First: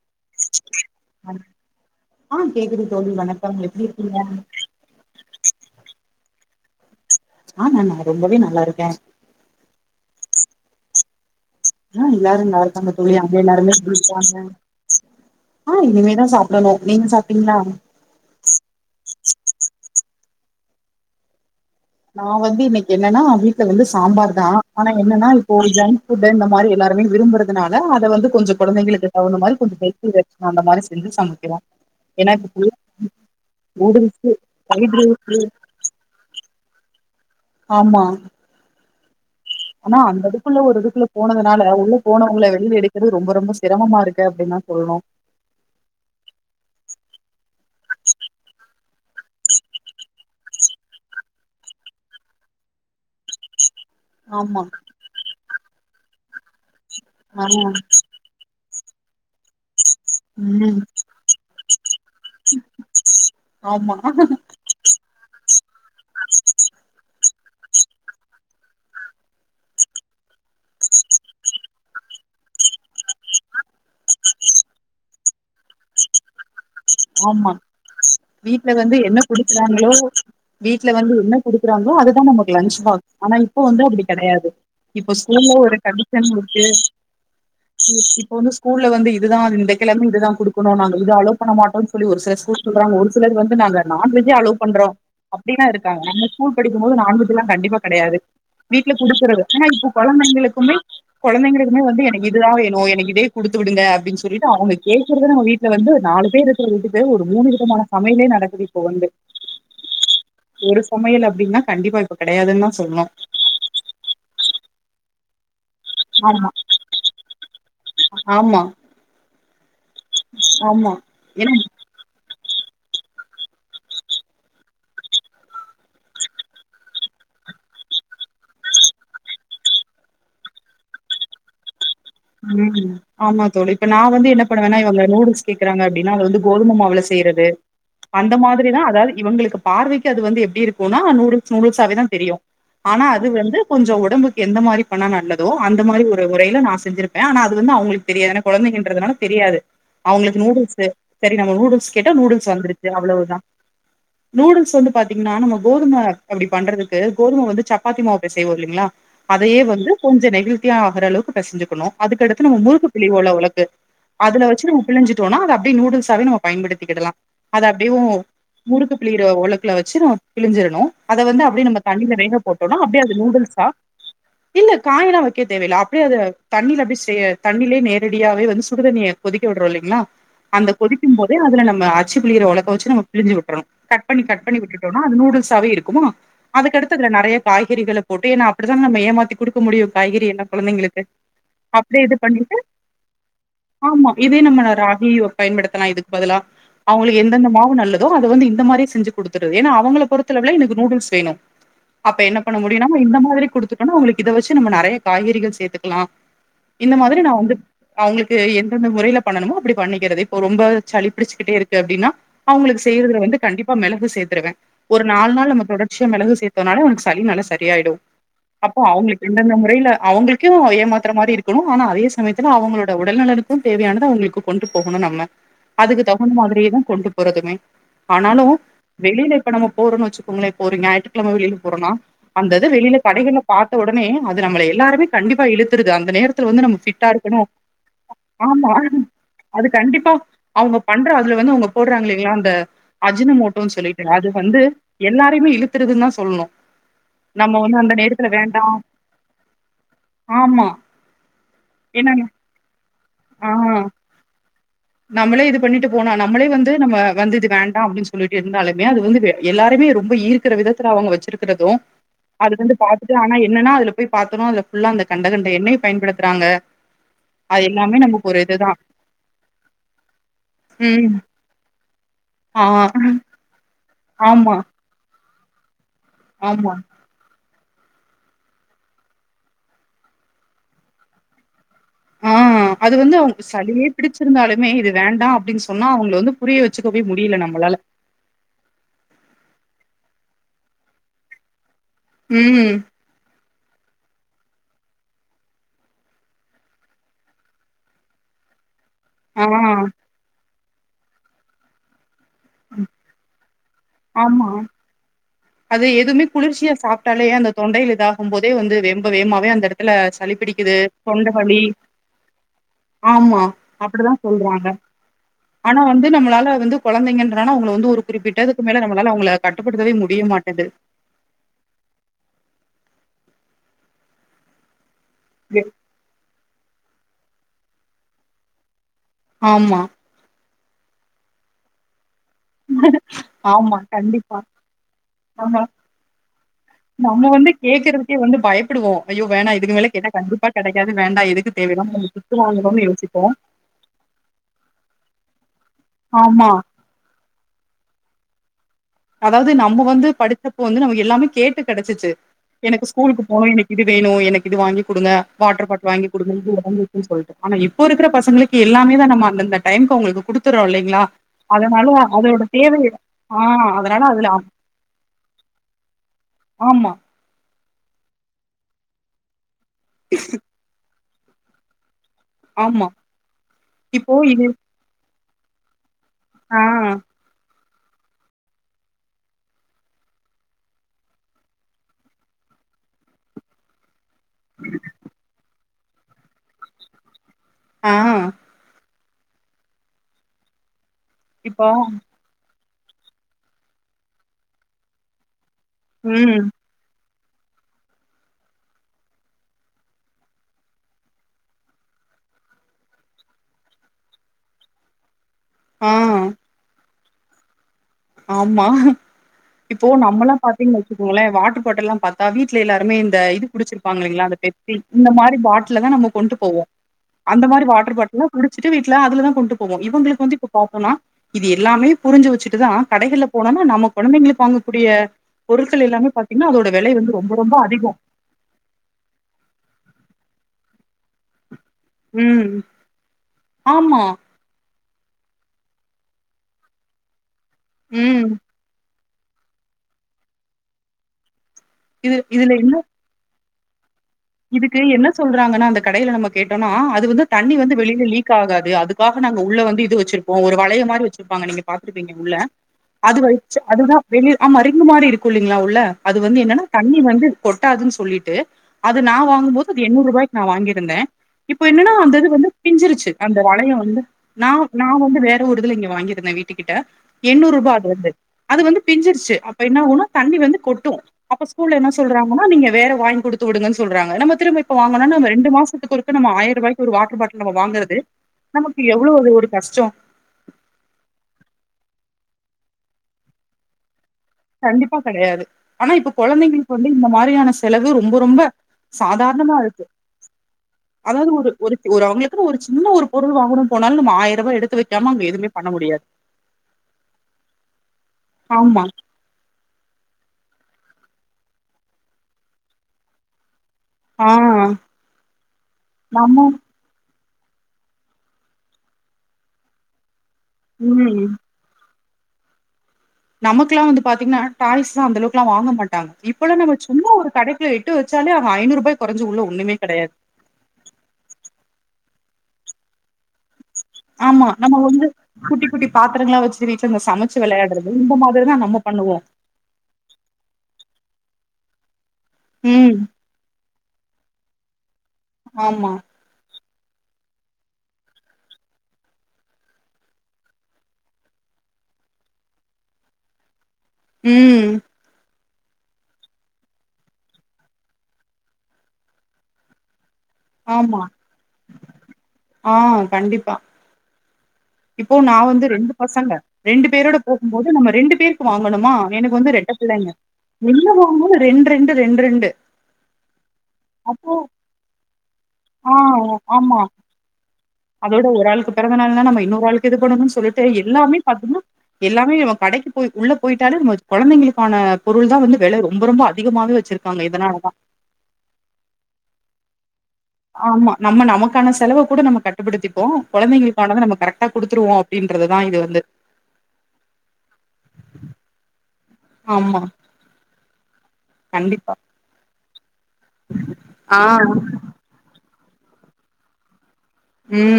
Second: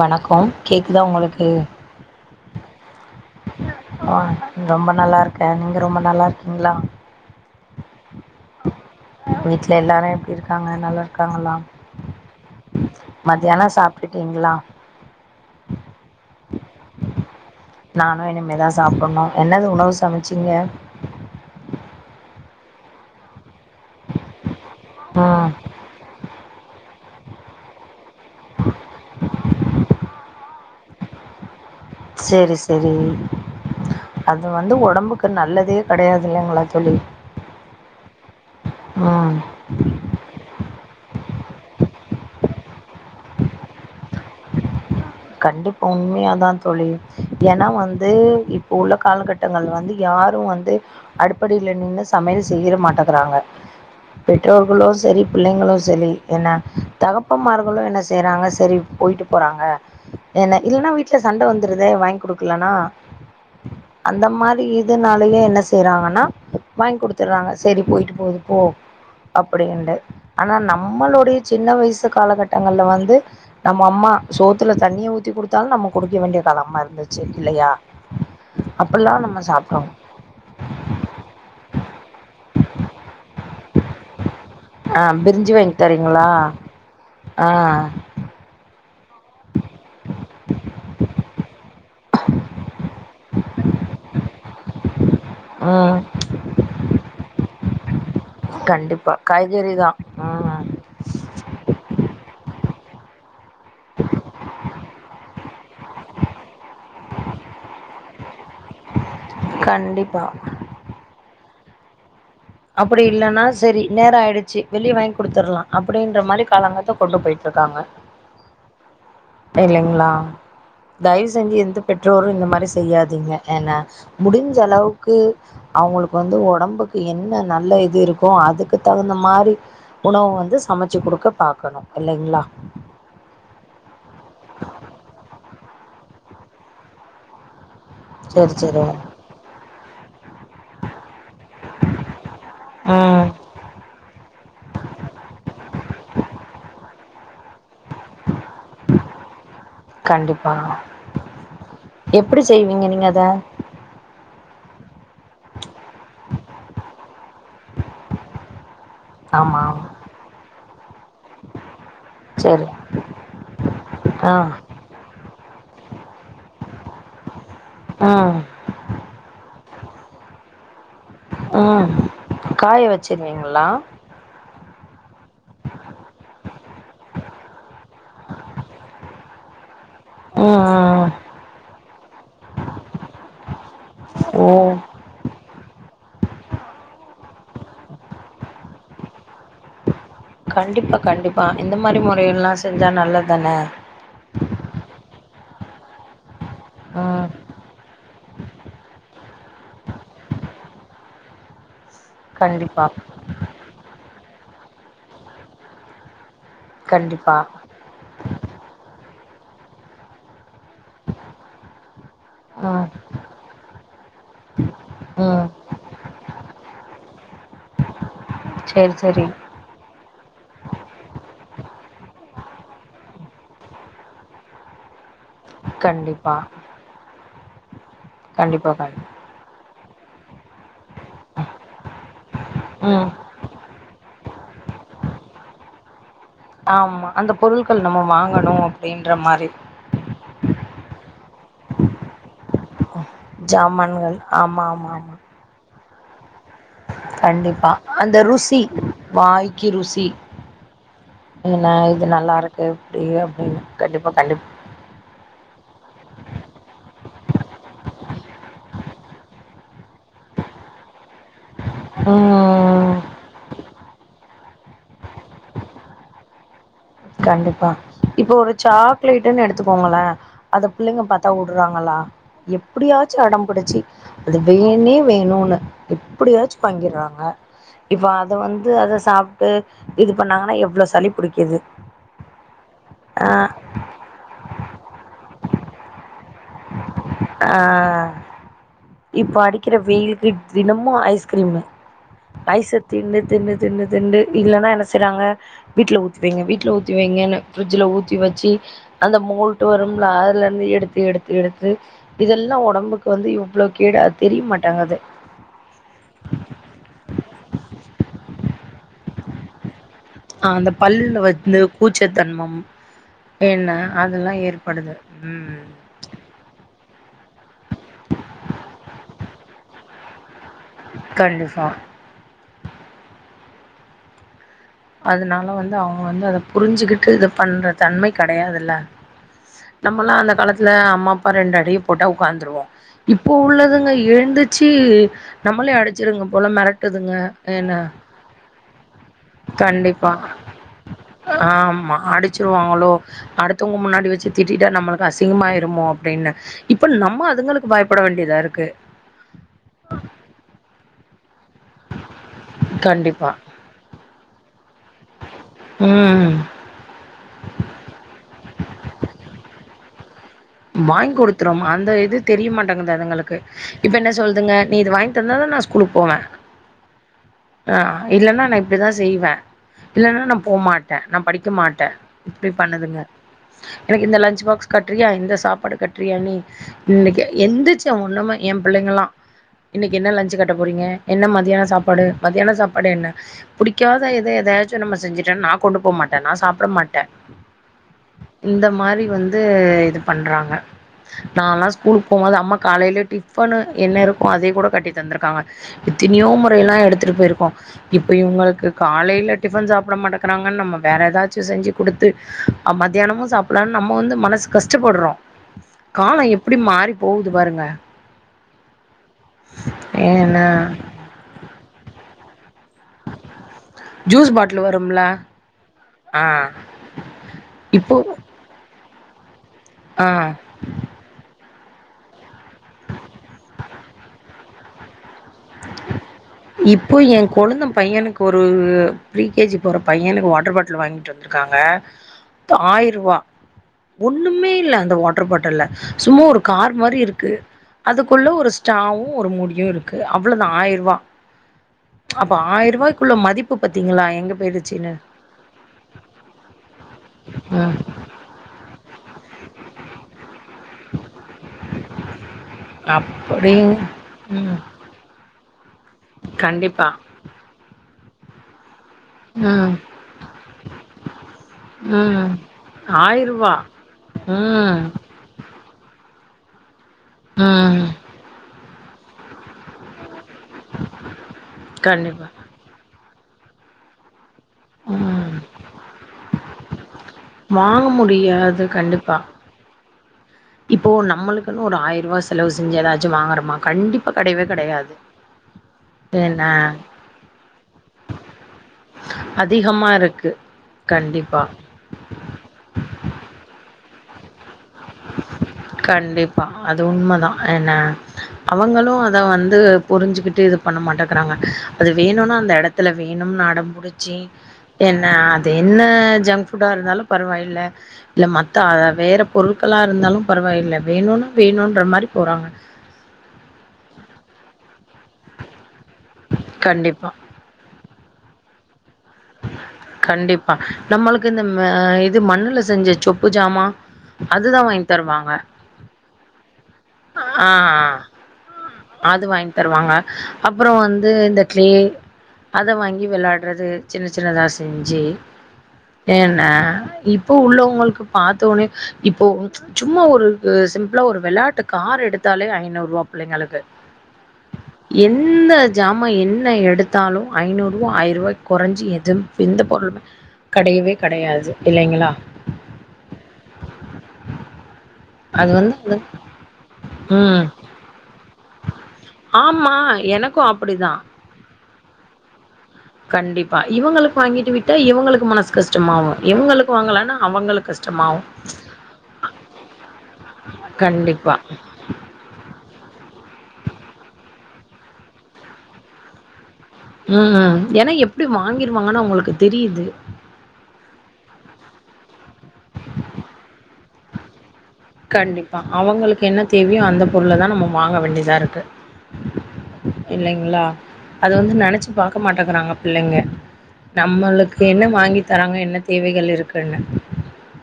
வணக்கோ கேக்குதா உங்களுக்கு ஆ கேக்குது தோழி வணக் ஆ ரொம்ப நல்லாருக்க நீங்க ரொம்ப நல்லாருக்கீங்களா ஆமா நா ரொம்பவே நல்லாருக்க வீட்ல எல்லாரு எப்டி இருக்காங்க நல்லாருக்காங்களா ஆ எல்லாரு நல்லாருக்காங்க தோழி அங்க எல்லாருமே எப்டி இருக்காங்க சாப்பிட்டுட்டீங்களா ஆ இனிமேதா சாப்டணு நீங்க சாப்டிங்களா நானு இனிமேதா சாப்டனு என்ன உணவு சமச்சிங்க நா வந்து இன்னைக்கு என்னன்னா வீட்டுல வந்து சாம்பார்தா ஆனா என்னன்னா ம் இப்போ ஜாங்க்புட் இந்த மாரி எல்லாருமே விரும்பறதுனால அத வந்து கொஞ்சோ குழந்தைகளுக்கு தவுந்த மாரி கொஞ்சோ ஹெல்த்தி ரெசி அந்த மாதிரி செஞ்சு சமைக்கிறோ ஏன்ன சரி இது சரி நூடுல்ஸ் பிரைட் நூடுல்ஸ் கெடையாது இல்லங்களா தோழி ஆமா ஆ ஆனா அந்த அதுக்குள்ள ஒரு இதுக்குல போனதுனால உள்ள போனவங்கள வெளியில எடுக்கறது ரொம்ப ரொம்ப சிரமமா இருக்கு அப்டின்தா சொல்னு கண்டிப்பாமே அதா தோழி ஏன்னா வந்து இப்போ உள்ள காலகட் டங்கள் வந்து யாரு வந்து அடுப்படில நின்னு சமையல் செய்ய மாட்டகறாங்க ஆமா பெற்றோர்களு சேரி பிள்ளைங்களு சேரி என்ன ஆ தகப்பமார்களு என்ன செ செய்றாங்க சரி போய்ட்டு போறாங்க என்ன ம் இல்லன்னா வீட்ல சண்ட வந்துருதே வாங்கி கொடுக்கலானா ஆமா அந்த மாரி இதனாலயே என்ன செய்றாங்கன்னா வாங்கி கொடுத்துடுறாங்க சரி போயிட்டு போகுது போ அப்படின்டு ஆனா நம்மளுடைய சின்ன வயசு காலகட்டங்கள்ல வந்து நம்ம அம்மா சோத்துல தண்ணிய ஊத்தி குடுத்தாலு நம்ம குடுக்க வேண்டிய காலமா இருந்துச்சு ஆமா இல்லையா வீட்ல வந்து என்ன அப்போல்லாம் நம்ம சாப்பிட்டோம் குடுக்குறாங்களோ வீட்ல வந்து என்ன குடுக்குறாங்களோ அதுதா நமக்கு லன்ச் பாக்ஸ் ஆனா இப்போ வந்து அப்படி கிடையாது ஆ இப்ப ஸ்கூல்ல பிரிஞ்சு வாங்கி ஒரு தரீங்களா கண்டிஷன் இருக்கு ஆ இப்ப வந்து ஸ்கூல்ல வந்து இதுதா இந்த கிழமை இதுதா குடுக்கணுனாங்க இது அலோ பண்ண மாட் சொல்லி ஒரு சில ஸ்கூல் சொல்றாங்க ஒரு சிலர் வந்து நாங்க நான்வெஜே அலோ பண்றோ அப்டின்னு ம் இருக்காங்க ஸ்கூல் படிக்கும் போது நான்வெஜ் எல்லா கண்டிப்பா கெடையாது வீட்ல கண்டிப்பா குடுக்கறது காய்கறி தா இப்ப ம் குழந்தைங்களுக்குமே குழந்தைங்களுக்குமே வந்து எனக்கு இதுதா வேணு எனக்கு இதே குடுத்து விடுங்க அப்டின்னு சொல்லிட்டு அவங்க கேக்குறத நம்ம வீட்ல வந்து நாலு பேர் ர் விட்டுக்கு ஒரு மூணு விதமான சமையலே நடக்குது இப்போ வந்து கண்டிப்பா இரு சமையல் அப்டின்னா கண்டிப்பா அப்ப கெடையாதுன்தா அப்டி இல்லன்னா சரி நேரோ ஆயிடுச்சு வெளிய வாங்கி கொடுத்தர்லா அப்டின்ற மாரி ஆமா காலங்காத்தா கொண்டு போயிட்ருக்காங்க ஆமா இல்லைங்களா ஆமா தயவு ஏன்னா செஞ்சு எந்த பெற்றோரு இந்த மாரி செய்யாதீங்க ஏன்னா முடிஞ்ச அளவுக்கு அவங்களுக்கு வந்து ஒடம்புக்கு என்ன என்ன நல்ல இது இருக்கோ அதுக்கு தகுந்த மாரி உணவு வந்து சமச்சு குடுக்க பாக்கணு இல்லைங்ளா ம் ஆமா தோழி இப்ப நா வந்து என்ன பண்ணுவேன்னா இவங்க நூடுல்ஸ் கேக்குறாங்க அப்டின்னா அது வந்து கோதும மாவுல செய்யறது அந்த சரி மாதிரிதா சரி அதாவது இவங்களுக்கு பார்வைக்கு அது வந்து எப்படி இருக்குனா நூடுல்ஸ் நூடுல்ஸாவேதா தெரியு ஆனா அது ம் வந்து கொஞ்சோ ஒடம்புக்கு எந்த மாரி பண்ணா நல்லதோ அந்த மாரி ஒரு உறையில நா செஞ்சிருப் வேணா அது வந்து அவுங்களுக்கு தெரியாதுன கொழந்தைங்கன்றதுனால தெரியாது அவுங்களுக்கு கண்டிப்பா நூடுல்ஸு செரி நம்ம நூடுல்ஸ் கேட்டோ எப்டி நூடுல்ஸ் செய்வீங்க வந்துருச்சு நீங்க அத அவ்ளோதா நூடுல்ஸ் வந்து பாத்தீங்கன்னா நம்ம கோதும அப்டி பண்றதுக்கு கோதும வந்து சப்பாதி மாவு பேசைவோ இல்லிங்ளா அதையே ஆமா வந்து கொஞ்சோ நெகழ்த்தியா ஆகற அளவுக்கு பேசை ஞ்சுக்குணு அதுக்கெடுத்து நம்ம சரி முறுக்கு பிளிவோள்ள உலக்கு ஆ அதுல வச்சு நம் பிழிஞ்சிட்டோனா அத அப்டியே நூடுல்ஸாவே நம்ம பயன்படுத்திக்கிடலா அது அப்டேவு ம் முறுக்கு பிளியிற ஒலக்குல வச்சு நம்ம பிழிஞ்சிடணு அத வந்து அப்டியே நம்ம ம் தண்ணியில வேக போட்டோனா காய அப்டியே அது வச்சிருவீங்களா நூடுல்ஸா இல்ல காயல்லா வைக்க தேவ இல்ல அப்டியே அது தண்ணியில அப்டி சே தண்ணிலே நேரடியாவே வந்து சுடுதண்ணியை கொதிக்க விடுறோ இல்லிங்ளா அந்த கொதிக்கு ம் ம் போதே அதுல நம்ம அச்சு புளியிற ஒலக்க வச்ச நம்ம பிளிஞ்சு விட்றுணு கட்பண்ணி கட் ஓ பண்ணி விட்டுட்டோ னா அது நூடுல்ஸாவவே இருக்குமா அதுக்கெடுத்து அதுல நெறைய காய்கறிகளை போட்டு ஏனா அப்டித்தா நம்ம ஏமாத்தி குடுக்க முடியு காய்கறி எல்லா கொழந்தைங்களுக்கு அப்ப இந்த மாரி முறைகள்லா செஞ்சா நல்லதான ஆம்மா இதே நம்மள ராகியோ பயன்படுத்தலா இதுக்கு பதிலா அவுங்களுக்கு ம் எந்தெந்த மாவு நல்லதோ அத வந்து இந்த மாரி செஞ்சு குடுத்துருது ஏனா அவுங்களளை பொறுத்தவல எனக்கு நூடுல்ஸ் வேணு அப்ப என்ன பண்ண கண்டிப்பா முடியுனா இந்த மாதிரி குடுத்துட்டோனா உங்களுக்கு இத வச்சு நம்ம நெறைய காய்கறிகள் சேத்துக்குலா இந்த மாதிரி நா கண்டிப்பா வந்து அவுங்களுக்கு எந்தெந்த முறையில பண்ணணுமோ அப்டி பண்ணிக்கிறது இப்போ ரொம்ப சளி பிடிச்சுக்கிட்டே இருக்கு அப்டின்னா அவுங்களுக்கு ம் செய்யறதுல வந்து கண்டிப்பா மெளகு சேத்துருவே ஒரு நால் ம் நாள் நம்ம தொடர்ச்சியா மெளகு சேத்தோனால அவனுக்கு சளி நல்லா சரியாயிடு அப்போ சேரி அவுங்களுக்கு சேரி எந்தெந்த முறையில அவுங்களுக்கு ஏமாத்தற மாரி இருக் இருக்கு ஆனா அதே சமயத்துல அவுங்களோட உடல் நலனுக்கு தேவையானது அவுங்களுக்கு கொண்டு போகணு நம்ம அதுக்கு தகுந்த கண்டிப்பா மாதிரியே தா கொண்டு போறதுமே ஆனாலு கண்டிப்பா கண் வெளியில இப்ப நம்ம போறோ வச்சுகோங்களே இப்போ ஒரு ஞாயிற்றுக்கிழம வெளில போறோன்னா அந்த இது வெளில ம் கடைகள்ல பாத்த உடனே அது நம்மள எல்லாருமே கண்டிப்பா இழுத்துருது அந்த நேர் நம்ம ஃபிட்டா ஆமா அந்த இருக்குணு பொருட்கள் நம்ம வாங்கணு ஆமா அப்டின்ற மாரி அது கண்டிப்பா அவுங்க பண்ற அதுல வந்து அவுங்க போடுறாங்லிங்ளா அந்த அஜினோ மோட்டோனு சொல்லிட்டு ஜாமான்கள் அது வந்து ஆமா ஆமா என் ஆமா எல்லாரயுமே இழுத்துறுதுனுதா சொல்ணு கண்டிப்பா அந்த ருசி வாய்க்கி ருசி ஆமா ஏனா இது என்னங்க நல்லா இருக்கு இப்டி அப்டி ஆ கண்டிப்பா கண்டிப் நம்மளே இது பண்ணிட்டு போனா நம்மளே வந்து நம்ம வந்து இது வேண்டா அப்டின்னு சொல்லிட்டு இருந்தாலுமே அது வந்து வே எல்லாருமே ரொம்ப ஈர்க்கிற விதத்துல அவுங்க வச்சிருக்கிறது அதுக்கு வந்து ம் பாத்துட்டு ஆனா என்னன்னா அதுல போய் பாத்தோனா அதுல ஃபுல்லா அந்த கண்ட கண்ட எண்ணெய பயன்படுத் துறாங்க கண்டிப்பா இப்போ ஒரு ஜாக்லேட்டுன் எடுத்துக்கோங்கள அத பிள்ளைங்க ம். பாத்தா உடுறாங்களா ஆ. எப்டியாச்சி அடோ புடிச்சி அது ஆமா, வேணே வேணுனு எப்டியாச்சு ஆமா. வாங்கிறாங்க இப்ப அத வந்து அத சாப்ட்டு இது பண்ணாங்கனா எவ்ளோ சளி பிடிக்குது ஆ அது வந்து அவுங் சளியே பிடிச்சிருந்தாலுமே இது வேண்டா அப்டின் சொன்னா அவுங்கள வந்து புரிய வச்சுக்கவே முடியல அ நம்மளால. இப்ப அடிக்கிற வெயிலுக்கு தினமு ஐஸ்கிரீமு ம். ஐஸ தின்னு தின்னு தின்னு தின்டு இல்லினா என்ன செய்றாங்க வீட்ல ஊத்தி வைங்க வீட்ல ஊத்தி வைங்கனு ஃபிரிட்ஜுல ஊத்தி வச்சி அந்த ஆ. மோல்ட்டு வரும்ல அதுல இருந்து எடுத்து எடுத்து எடுத்து இதெல்லா ஒடம்புக்கு வந்து இவ்ளோ கேடு அது ஆமா. தெரியமாட்டேங்கது அது எதுமே குளிர்ச்சியா சாப்ட்டாலே அந்த தொண்டையில இதாகும் போதே வந்து ரொம்ப வேவமாவே அந்த எடத்துல சளி அந்த பிடிக்குது பல்லுல தொண்ட வலி வந்து கூச்சத்தன்மம் ஆமா என்ன அப்டிதா அதெல்லா சொல்றாங்க ஏற்படுது ம் ஆனா வந்து நம்மளால வந்து கொழந்தைங்கன்றனாலா அவுங்கள வந்து ஒரு குறிப்பிட்ட அதுக்கு மேல நம்மளால அவுங்கள கட்டுப்படுத்தவே முடிய மாட்டேன்து கண்டிப்பா அதுனால வே வந்து அவுங்க வந்து அத புரிஞ்சிக்கிட்டு இது பண்ற தன்மை கெடையாதுல்ல ஆமா, நம்மல்லா‌ அந்த காலத்துல அம்மா அப்பா ரெண்டு அடிய போட்டா உக்காந்துருவோ இப்போ ஆமா. உள்ளதுங்க கண்டிப்பா. எழுந்திச்சி நம்ம நம்மளே அடிச்சிருங்க போல மெரட்டுதுங்க என்ன க்கே வந்து பயப்புடுவோ ஐயோ வேணா இதுக்கு மேல கேட்டா கண்டிப்பா கெடைக்காது வேண்டா எதுக்கு தேவையில்லாம நம்ம திட்டு வாங்கணுன்னு யோசிப்போ மத்தவங்க முன்னாடி வச்சி திட்டிட்டா நம்மளுக்கு அசிங்கமா ஆயிருமோ அப்டின்னு ஆமா. இப் போ நம்ம அதுங்களுக்கு பயப்பட வேண்டியதா இருக்கு அதாவது நம்ம வந்து படிச்சப்போ வந்து நமக்கு எல்லாமே கேட்டு கெடைச்சிச்சி எனக்கு ஸ்கூலுக்கு கண்டிப்பா போனு எனக் இது வேணு எனக்கு இது வாங்கி குடுங்க வாட்டர் பாட்லு வாங்கி ம் குடுங்கன் அப்டின் சொல்ட்டு ஆனா இப்போ இருக்கிற பசங்களுக்கு எல்லாமே தா நம்ம அந்தந்த டைம்க்கு அவுங்களுக்கு குடு வாங்கி குடுத்துருவோம் அந்த இது தேவை தெரியமாட்டேங்குது அதுங்களுக்கு ஆ இப்ப அதனால என்ன அதுல அ- சொல்லுதுங்க நீ இது வாங்கி தந்தாதா நா ஸ்கூலுக்கு போவே ஆமா ஆ இல்லனா நா இப்டித்தா செய்வே இல்லனா நா போமாட் ட நா படிக்க மாட்ட இப்டி ஆமா பண்ணுதுங்க எனக்கு இப்போ இந்த லஞ்ச் இது பாக்ஸ் கட்டுறியா இந்த சாப்பாடு கட்றியா நீ ஆ இன்னைக்கு எந்திச்ச ஒண்ணுமே ஏ பிள்ளைங்கல்லா இன்னைக்கி என்ன லஞ்சு கட்ட போறீங்க என்ன மதியானோ சாப்பாடு மதியானோ சாப்பாடு என்ன புடிக்காத எத எதயாச்சு நம்ம செஞ்சுட்டேன்னா நா‌ கொண்டு போ மாட்டே நா சாப்ட மாட்டே ஆ இந்த மாரி வந்து இது பண்றாங்க நாலா இப்போ ஸ்கூலுக் போம்போது அம்மா காலைல டிஃபன்னு என்ன இருக்கு அதே கூட கட்டித் தந்துருக்காங்க எத்தினியோ ம் முற இதெல்லா எடுத்துட்டு போயிருக்கோ இப்போ இவுங்களுக்கு காலையில டிஃபன் சாப்புட மாட்டேங்கிறாங்கன்னு நம்ம வேற ஏதாச்சு செஞ்சுக் குடுத்து ஆ மத்தியானமு சாப்டல ஆனா நம்ம வந்து மனசு கஷ் ச்சப்பட்றோ ஆ காலோ எப்டி மாறி போவுது பாருங்க ஆமா இப்போ நம்மள்லா ஏன்னா பாத்தீங்கன்னு வச்சுக்கோங்களே வாட்ரு பாட்டில் எல்லா பாத்தா வீட்ல எல்லா ருமே இந்த இது குடிச்சிருப்பாங்க இல்லிங்களா ஜூஸ் அந்த பாட்டில் பெப்சி வரும்ல இந்த மாரி பாட்டில தா நம்ம ஆ கொண்டு போவோ அந்த மாரி வாட்ரு இப்போ பாட்டில்லா குடிச்சிட்டு வீட்ல அதுலதா கொண்டு போவோ ஆ இவுங்களுக்கு வந்து இப்ப பாத்தோம்னா இது எல்லாமே புரிஞ்சு வச்சிட்டு தா கடைகள்ல போனோம்னா நம்ம கொழந்தைங்களுக்கு வாங்கக்கூடிய பொருட்கள் எல்லாமே பாத்தீங்கனா அதோட வெலை இப்போ வந்து எ ரொம்ப ரொம்ப கொழுந்த அதிகோ பையனுக்கு ஒரு ப்ரீ கே ஜி போற பையனுக்கு வாட்டர் பாட்டில் வாங்கிட்டு வந்துருக்காங்க ம் து ஆயிரூவா ஆமா ஒண்ணுமே இல்ல அந்த வாட் ரு பாட்டில்ல சும்மா ஒரு கார் மாரி இருக்கு ம் அதுக்குள்ள ஒரு ஸ்டாவு ஒரு மூடியு இருக்கு அவ்ளோ தா ஆயிர்ரூவா இது அப்ப இதுல ஆயிர் என்ன ரூவாய்க்குள்ள மதிப்பு பாத்தீங்களா எங்க இதுக்கு போயிடுச்சுன்னு என்ன சொல்றாங்கன்னா அந்த கடையில நம்ம கேட்டோம்னா அது வந்து தண்ணி வந்து ம் வெளியில லீக் ஆகாது அதுக் காக நாங்க உள்ள வந்து இது வச்சிருப்போ ஒரு வளையம் மாரி வச்சிருப்பாங்க நீங்க பாத்துருப்பீங்க உள்ள அது அப்டி வைச்சு அதுதா வெளிய ம் ஆமா ரிங்கு மாரி இருக் குளிங்க்ளா உள்ள அது வந்து என்னன்னா கண்டிப்பா தண்ணி வந்து கொட்டாதுன் சொல்லிட்டு அது நா வாங்கும்போது ம் அது எண்ணூ ரூபாய்க்கு நா வாங்கிருந்தே இப்போ என்னன்னா அந்தது ம் வந்து பிஞ்சிருச்சு அந்த ஆயிரூவா வளையோ வந்து நா ம் நா வந்து வே ற ஒரு இதுல இங்க வாங்கிருந்தே வீட்டு கிட்ட எண்ணூரூபா ம் அது வந்து அது வந்து பிஞ்சிருச்சு அப்ப என்ன ஆவுனு தண்ணி வந்து கொட்டூ அப்போ ஸ்கூல என்ன கண்டிப்பா சொல்றாங்கனா நீங்க வேற வாய்ங்க் குடுத்து வுடுங்கன் சொல்றாங்க நம்ம திரும்ப இப்ப வாங்குனா நாம ம் ரெண்டு மாசத்துக்கு ஒருக்க நம்ம ஆய ரூவாய்க்கு ஒரு வாட்ரு பாட் நம்ம வாங்க வாங்கறது முடியாது நமக்கு எவ்ளோ கண்டிப்பா அது ஒரு கஷ்டோ இப்போ நம்மளுக்குனு ஒரு ஆய ரூவா செலவு செஞ்சு ஏதாச்சு வாங்கறமா கண்டிப் பா கடையவே க கண்டிப்பா கடையாது ஆனா இப்ப கொழந்தைங்களுக்கு வந்து இந்த மாரியான செலவு ரொம்ப ரொம்ப சாதாரணமா இருக்கு அதிகமாருக்கு அதாவது கண்டிப்பா ஒரு ஒரு ஒரு அவங்களுக்குனு ஒரு சின்ன ஒரு பொருள் வாங்கணு போனாலே நம்ம ஆய ரூபா எடுத்து வைக்காம அங்க எதுவுமே பண்ண முடியா பா அது உண்மதா என்ன ஆமா அவங்களு அ ந்த வந்து புரிஞ்சுக்கிட்டு இது பண்ண மாட்டக்கறாங்க அது வேணுனா அந்த எடத்துல வேணும்னு அடம் புடி ச்சி ஆ என்ன அது என்ன நம்ம ஜங்க் ஃபுட்டா இருந்தாலு பரவாயில்ல இல்ல மத்த ஆ வேற பொருள்களா இருந்தாலு பரவாயில்ல ம் வேணுன்னா வேணுன்ற மாரி போறாங்க நமக்குலா வந்து பாத்தீங்கன்னா டாய்ஸ்ல்லா அந்த அளவுக்குலா வாங்க மாட்டாங்க இப்பல்லா நம்ம கண்டிப்பா, சும்மா ஒரு கடை க்கு எட்டு வச்சாலே அக ஐநூ ரூபாய் கொறஞ்சு உள்ள ஒண்ணுமே கடையாது கண்டிப்பா நம்மளுக்கு இந்த ம இது மண்ணுல செஞ்ச சொப்பு ஜாமா ஆமா நம்ம வந்து குட்டி குட்டி பாத்திரங்களா வச்சு ரிச்சு அந்த சமச்சு ஆ வெளையாட்றது இந்த மாதிரிதா நம்ம பண்ணுவோ அது வாங்கி தருவாங்க அப்புறோ வந்து இந்த க்ளே அத ம் வாங்கி விளாட்றது சின்ன சின்னதா செஞ்சு ஆமா ஏனா இப்போ உள்ளவங்களுக்கு பாத்தோனே இப்போது சும்மா ஒரு வு சிம்ப்ளா ஒரு வெளாட்டு கார் எடுத்தாலே ஐநூரூவா பிள்ளைங்களுக்கு ம் எந்த ஜாமா என்ன எடுத்தாலு ஐநூறுவா ஆய ரூவாய்க் கொறைஞ்சி எதும் எந்த பொருளு கடையவே ஆமா கடையாது இல்லைங்களா ஆ கண்டிப்பா இப்போ நா அது வந்து ரெண்டு அது பசங்க ரெண்டு பேரோட ம் போகும்போது நம்ம ரெண்டு பேரு க்கு வாங்கணுமா எனக்கு வந்து ரெட்ட ஆமா பிள்ளங்க எனக்கு என்ன அப்டிதா வாங்கமோது ரெண்டு ரெண்டு ரெண்டு ரெண்டு கண்டிப்பா இவங்களுக்கு அப்போ வாங்கிட்டு விட்டா இவங்களுக்கு மனசு கஷ்டமா ஆ ஆவு இவங்களுக்கு ஆமா வாங்கலனா அவங்களு அதோட ஒரு ஆளுக்கு பிறந்த நாள்னா நம்ம இன்னொரு ஆளுக்கு இது பண்ணுன்னு சொல்லிட்டு எல்லாமே கண்டிப்பா பாத்தோனா எல்லாமே நம்ம கடைக்கு போய் உள்ள போயிட்டாலே மொத் கொழந்தைளுக்கான பொருள் தா வந்து வெலை ரொம்ப ரொம்ப அதிகமாவே வச்சிருக்காங்க ம் இதனாலதா ஏனா எப்டி வாங்கிருவாங்கன்னு அவங்களுக்கு தெரியிது ஆமா நம்ம நமக்கான செலவ கூட நம்ம கட்டுப்படுத்திப்போ கொழந்தைளுக்கானத நம்ம கரெக் ட்டா குடுத்துருவோ கண்டிப்பா. அப்டின்றதுதா இது வந்து அவங்களுக்கு என்ன தேவையோ அந்த பொருளதா நம்ம வாங்க வேண்டியதா இருக்கு ஆமா இல்லைங்களா அது வந்து நெனச்சு கண்டிப்பா பாக்க மாட்டக்கறாங்க பிள்ளைங்க ஆ நம்மளுக்கு என்ன வாங்கி தராங்க என்ன தேவைகள் இருக்குனு ம்